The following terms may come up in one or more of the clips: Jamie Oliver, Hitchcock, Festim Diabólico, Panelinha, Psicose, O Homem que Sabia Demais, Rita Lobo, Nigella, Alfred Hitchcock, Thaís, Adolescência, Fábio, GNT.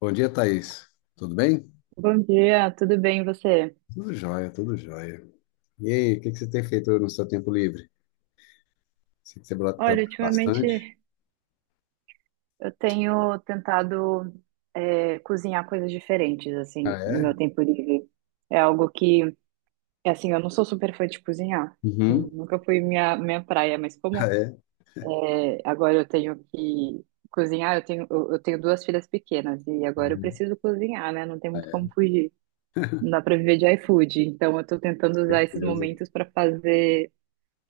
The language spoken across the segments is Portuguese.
Bom dia, Thaís. Tudo bem? Bom dia, tudo bem e você? Tudo jóia, tudo jóia. E aí, o que que você tem feito no seu tempo livre? Sei que você Olha, trabalha bastante. ultimamente eu tenho tentado cozinhar coisas diferentes, Ah, assim, no é? meu tempo livre. É algo que, assim, eu não sou super fã de cozinhar. Uhum. Nunca foi minha praia, mas Ah, como é? Agora eu tenho que cozinhar, eu tenho duas filhas pequenas e agora eu Uhum. preciso cozinhar, né? Não tem Ah, muito como é, fugir. Não dá pra viver de iFood. Então eu tô tentando usar esses certeza. momentos pra fazer,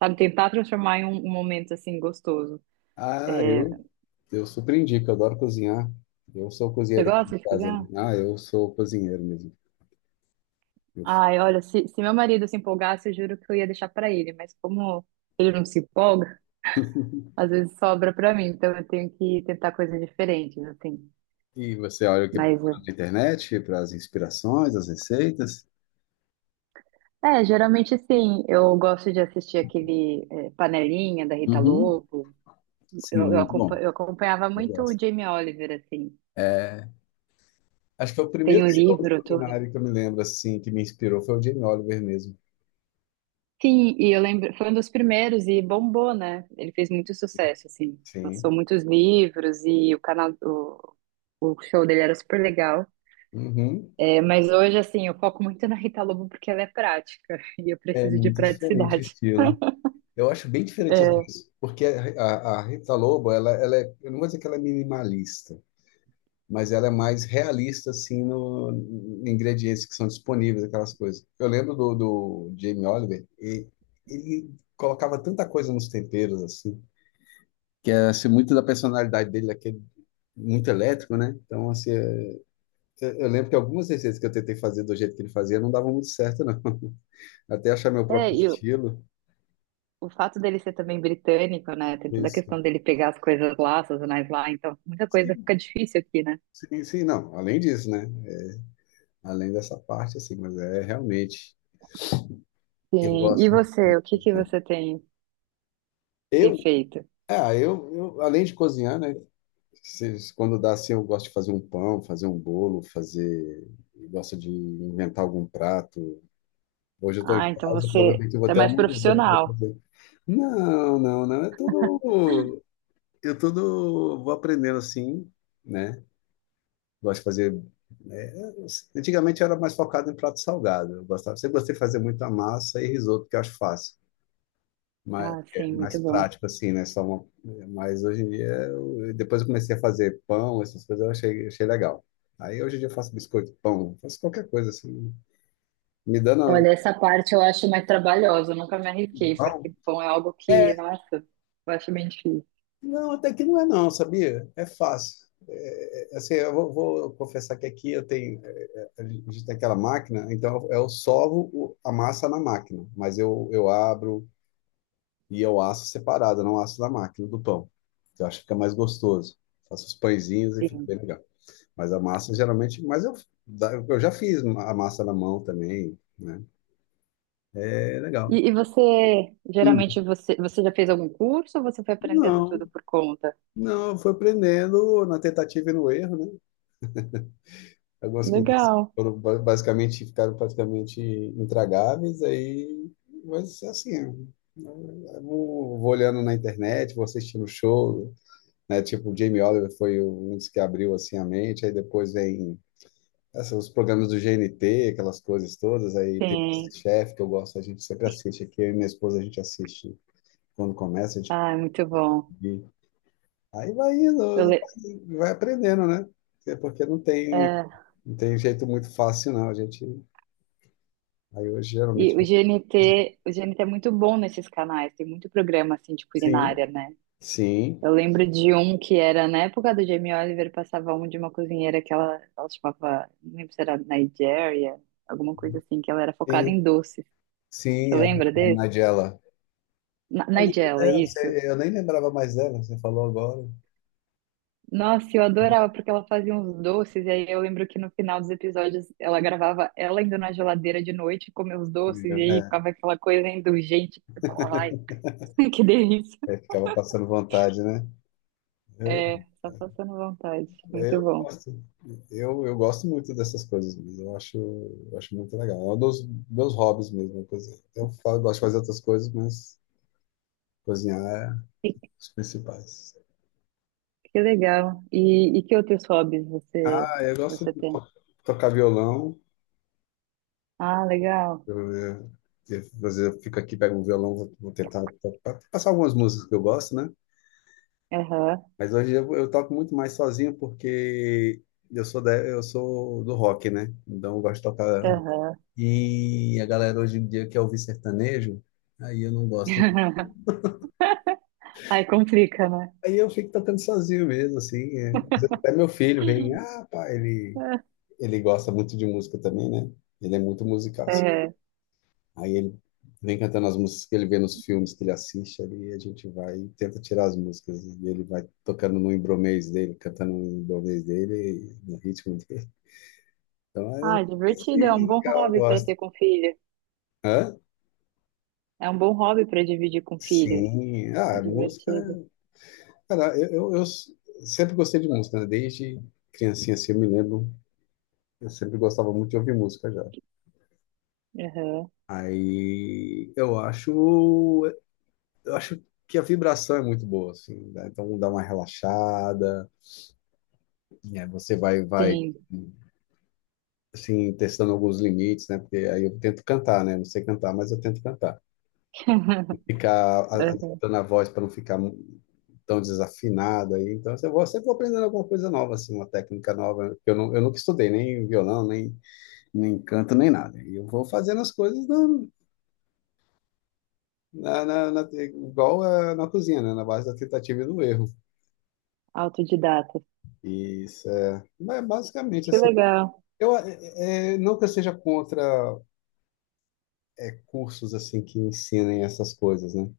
sabe, tentar transformar em um momento, assim, gostoso. Ah, É, eu surpreendi, que eu adoro cozinhar. Eu sou Você cozinheiro aqui em gosta de casa, né? cozinhar? Ah, eu sou cozinheiro mesmo. Eu- Ai, olha, se meu marido se empolgasse, eu juro que eu ia deixar pra ele, mas como ele não se empolga, às vezes sobra pra mim, então eu tenho que tentar coisas diferentes, assim. E você olha o que Mas, procura na internet para as inspirações, as receitas? Geralmente sim, eu gosto de assistir aquele Panelinha da Rita Uhum. Lobo. Sim, muito bom. Eu acompanhava Eu muito o gosto. Jamie Oliver, assim. É, acho que é o primeiro Tem um show de livro, tudo. culinária que eu me lembro, assim, que me inspirou foi o Jamie Oliver mesmo. Sim, e eu lembro, foi um dos primeiros e bombou, né? Ele fez muito sucesso, assim. Lançou Sim. muitos livros e o show dele era super legal. Uhum. É, mas hoje, assim, eu foco muito na Rita Lobo porque ela é prática e eu É preciso de muito diferente o praticidade. estilo. Eu acho bem diferente os É, dois, porque a Rita Lobo, ela é, eu não vou dizer que ela é minimalista, mas ela é mais realista, assim, no, em ingredientes que são disponíveis, aquelas coisas. Eu lembro do Jamie Oliver, e ele colocava tanta coisa nos temperos, assim, que é assim, muito da personalidade dele, daquele muito elétrico, né? Então, assim, é eu lembro que algumas receitas que eu tentei fazer do jeito que ele fazia não davam muito certo, não. Até achar meu próprio e estilo. o fato dele ser também britânico, né? Tem toda a Isso. questão dele pegar as coisas lá, as sazonais lá, então muita coisa fica Sim, difícil aqui, né? sim, sim, não. Além disso, né? Além dessa parte, assim, mas é realmente. Eu Sim. E gosto, você, o que que né? você tem, tem Eu, feito? ah, eu, além de cozinhar, né? Quando dá assim, eu gosto de fazer um pão, fazer um bolo, fazer. Eu gosto de inventar algum prato. Hoje eu estou em Ah, então casa, você provavelmente eu vou é ter mais algum. Eu vou ter que profissional. fazer. Não, não, não. É tudo. Eu tudo vou aprendendo assim, né? Gosto de fazer, né, antigamente eu era mais focado em prato salgado. Eu gostava, sempre gostei de fazer muita massa e risoto, que eu acho fácil. Mas Ah, é sim, mais muito bom. prático, assim, né? Só uma, mas hoje em dia, depois eu comecei a fazer pão, essas coisas, eu achei, achei legal. Aí hoje em dia eu faço biscoito, pão, faço qualquer coisa, assim, né? Me dando. Olha, essa parte eu acho mais trabalhosa, eu nunca me arrisquei, porque pão é algo que, nossa, eu acho bem difícil. Não, até que não é não, sabia? É fácil. Assim, eu vou, vou confessar que aqui eu tenho, a gente tem aquela máquina, então eu sovo a massa na máquina, mas eu abro e eu asso separado, eu não asso na máquina do pão. Eu acho que fica mais gostoso. Faço os pãezinhos e fica bem Sim. legal. Mas a massa geralmente, mas eu, eu já fiz a massa na mão também, né? É legal. E você, Hum. geralmente, você já fez algum curso ou você foi aprendendo tudo Não, por conta? não, foi aprendendo na tentativa e no erro, né? Algumas comidas Legal. foram basicamente, ficaram praticamente intragáveis, aí, mas assim, eu vou olhando na internet, vou assistindo show, né? Tipo, o Jamie Oliver foi um dos que abriu assim a mente, aí depois vem assim, os programas do GNT, aquelas coisas todas, aí tem o Sim. Chef que eu gosto, a gente sempre assiste aqui, eu e minha esposa a gente assiste quando começa, a gente Ah, é muito bom. aí vai indo Eu, e le- vai aprendendo, né? É porque não tem é, não tem jeito muito fácil, não. A gente aí eu e geralmente. o GNT, o GNT é muito bom nesses canais, tem muito programa, assim, de Sim, culinária, né? sim, Eu lembro de um que era na época do Jamie Oliver, passava um de uma cozinheira que ela chamava, não lembro se era Nigeria, alguma coisa assim, que ela era focada sim, em doces. Você sim, a, lembra a desse? Nigella. Eu lembro Nigella, dela, isso. você- eu nem lembrava mais dela, você falou agora. Nossa, eu adorava porque ela fazia uns doces, e aí eu lembro que no final dos episódios ela gravava ela indo na geladeira de noite comer os doces, e aí ficava aquela coisa indulgente que eu falava, ai, que delícia. É, é, ficava passando vontade, né? Eu, É, só passando vontade. Muito eu bom. gosto, eu gosto muito dessas coisas, mesmo, eu acho muito legal. É um dos meus hobbies mesmo. Uma coisa. Eu falo, eu gosto de fazer outras coisas, mas cozinhar é os principais. Que legal. E que outros hobbies Ah, eu gosto você de tem? Tocar violão. Ah, legal. Eu, eu, Às vezes eu fico aqui, pego o violão, vou, vou tentar passar algumas músicas que eu gosto, né? Aham, Mas hoje eu toco muito mais sozinho porque eu sou da, eu sou do rock, né? Então eu gosto de tocar. aham. E a galera hoje em dia quer ouvir sertanejo, aí eu não gosto. Aí complica, né? Aí eu fico tocando sozinho mesmo, assim, é. Às vezes até meu filho vem, ah, pá, ele gosta muito de música também, né? Ele é muito musical, assim. É. Aí ele vem cantando as músicas que ele vê nos filmes que ele assiste ali, e a gente vai e tenta tirar as músicas. E ele vai tocando no embromês dele, cantando no embromês dele, no ritmo dele. Então é Ah, divertido. É um assim, bom que eu hobby para gosto. ter com filho. Hã? É um bom hobby para dividir com filhos. Sim, ah, É a música. divertido. Cara, eu sempre gostei de música, né? Desde criancinha assim, eu me lembro, eu sempre gostava muito de ouvir música já. Aham. Aí eu acho que a vibração é muito boa, assim, né? Então dá uma relaxada. É, você vai, Sim. assim, testando alguns limites, né? Porque aí eu tento cantar, né? Não sei cantar, mas eu tento cantar. Ficar Aham. adaptando a voz para não ficar tão desafinada aí. Então, eu vou, sempre vou aprendendo alguma coisa nova, assim, uma técnica nova. Eu, não, eu nunca estudei nem violão, nem, nem canto, nem nada. E eu vou fazendo as coisas na, igual eh, na cozinha, né? Na base da tentativa e do erro. Autodidata. E isso é, mas basicamente, Que assim, legal. eu, não que eu seja contra é, cursos assim que ensinem essas coisas, né?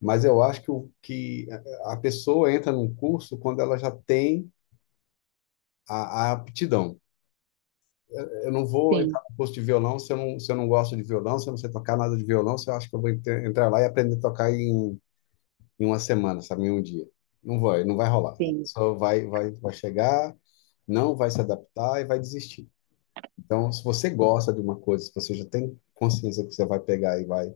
Mas eu acho que, o, que a pessoa entra num curso quando ela já tem a aptidão. Eu não vou entrar Sim, no curso de violão se eu não, se eu não gosto de violão, se eu não sei tocar nada de violão, se eu acho que eu vou entrar lá e aprender a tocar em, em uma semana, sabe, em um dia. Não vai, não vai rolar. A sim. pessoa vai chegar, não vai se adaptar e vai desistir. Então, se você gosta de uma coisa, se você já tem consciência que você vai pegar e vai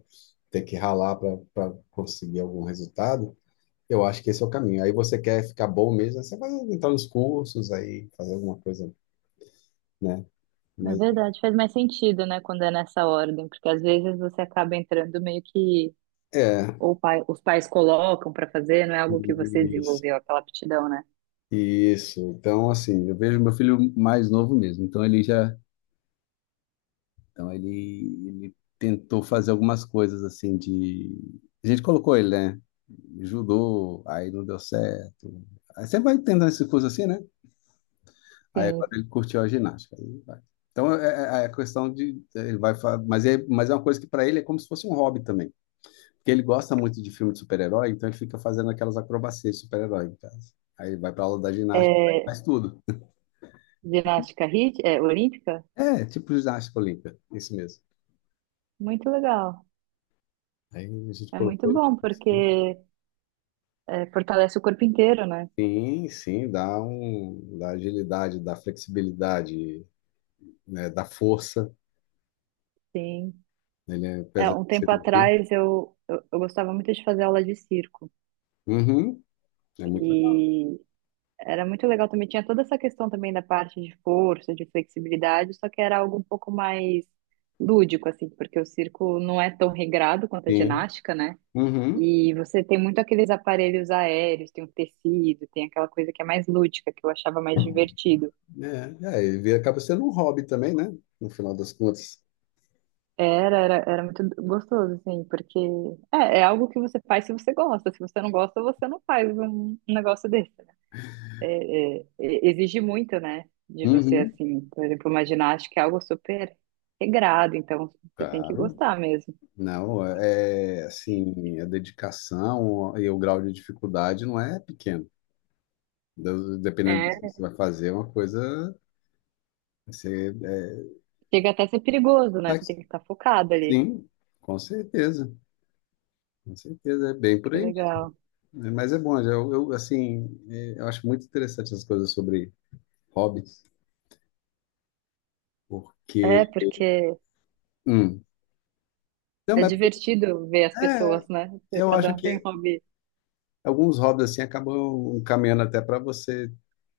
ter que ralar para conseguir algum resultado, eu acho que esse é o caminho. Aí você quer ficar bom mesmo, você vai entrar nos cursos, aí fazer alguma coisa, né? É Mas verdade. Faz mais sentido, né, quando é nessa ordem, porque às vezes você acaba entrando meio que é, ou os pais colocam para fazer, não é algo que você isso, desenvolveu, aquela aptidão, né? isso. Então, assim, eu vejo meu filho mais novo mesmo, então ele já, então ele tentou fazer algumas coisas assim de, a gente colocou ele, né? Judô, aí não deu certo. Aí você vai tentando essas coisas assim, né? Aí agora Sim. ele curtiu a ginástica. Aí vai. Então é, é a questão de ele vai, mas é uma coisa que para ele é como se fosse um hobby também, porque ele gosta muito de filme de super-herói, então ele fica fazendo aquelas acrobacias de super-herói em casa. Aí ele vai para aula da ginástica, e É, faz tudo. Olímpica? É, tipo ginástica olímpica, isso mesmo. Muito legal. Aí a gente É colocou muito ele bom, assim. porque fortalece o corpo inteiro, né? Sim, sim, dá um, dá agilidade, dá flexibilidade, né, dá força. Sim. Ele é, É, apesar de um ser tempo um pouquinho- atrás eu gostava muito de fazer aula de circo. Uhum, é muito. E era muito legal também. Tinha toda essa questão também da parte de força, de flexibilidade, só que era algo um pouco mais lúdico, assim, porque o circo não é tão regrado quanto a Sim. ginástica, né? Uhum. E você tem muito aqueles aparelhos aéreos, tem o tecido, tem aquela coisa que é mais lúdica, que eu achava mais divertido. É, é, acaba sendo um hobby também, né? No final das contas. Era muito gostoso, assim, porque é algo que você faz se você gosta. Se você não gosta, você não faz um negócio desse, né? Exige muito, né, de você, Uhum, assim, por exemplo, uma ginástica é algo super regrado, então você tem que claro. gostar mesmo. Não, é, assim, a dedicação e o grau de dificuldade não é pequeno. Dependendo do que É. você vai fazer, é uma coisa. Você, é, Chega até a ser perigoso, né? Você tem mas, que estar focado ali. sim, com certeza. Com certeza, é bem por Que aí mesmo, legal. né? Mas é bom, eu, assim, é, eu acho muito interessante essas coisas sobre hobbies, porque. É, porque Hum, não, é mas, divertido ver as é, pessoas, né? eu acho Cada um tem um que hobby. alguns hobbies assim acabam caminhando até para você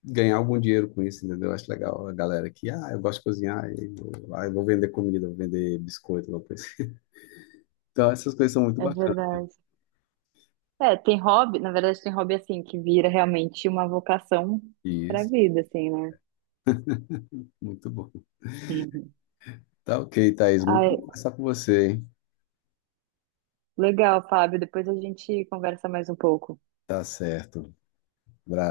ganhar algum dinheiro com isso, entendeu? Eu acho legal a galera que, ah, eu gosto de cozinhar, e vou, ah, eu vou vender comida, vou vender biscoito, alguma coisa, assim. Então, essas coisas são muito É bacanas. verdade. É, tem hobby, na verdade, tem hobby assim, que vira realmente uma vocação pra Isso, vida, assim, né? muito bom. Uhum. Tá ok, Thaís, muito Ai, bom conversar com você, hein? legal, Fábio. Depois a gente conversa mais um pouco, Tá certo.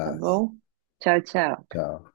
tá bom? Tchau, tchau. Tchau.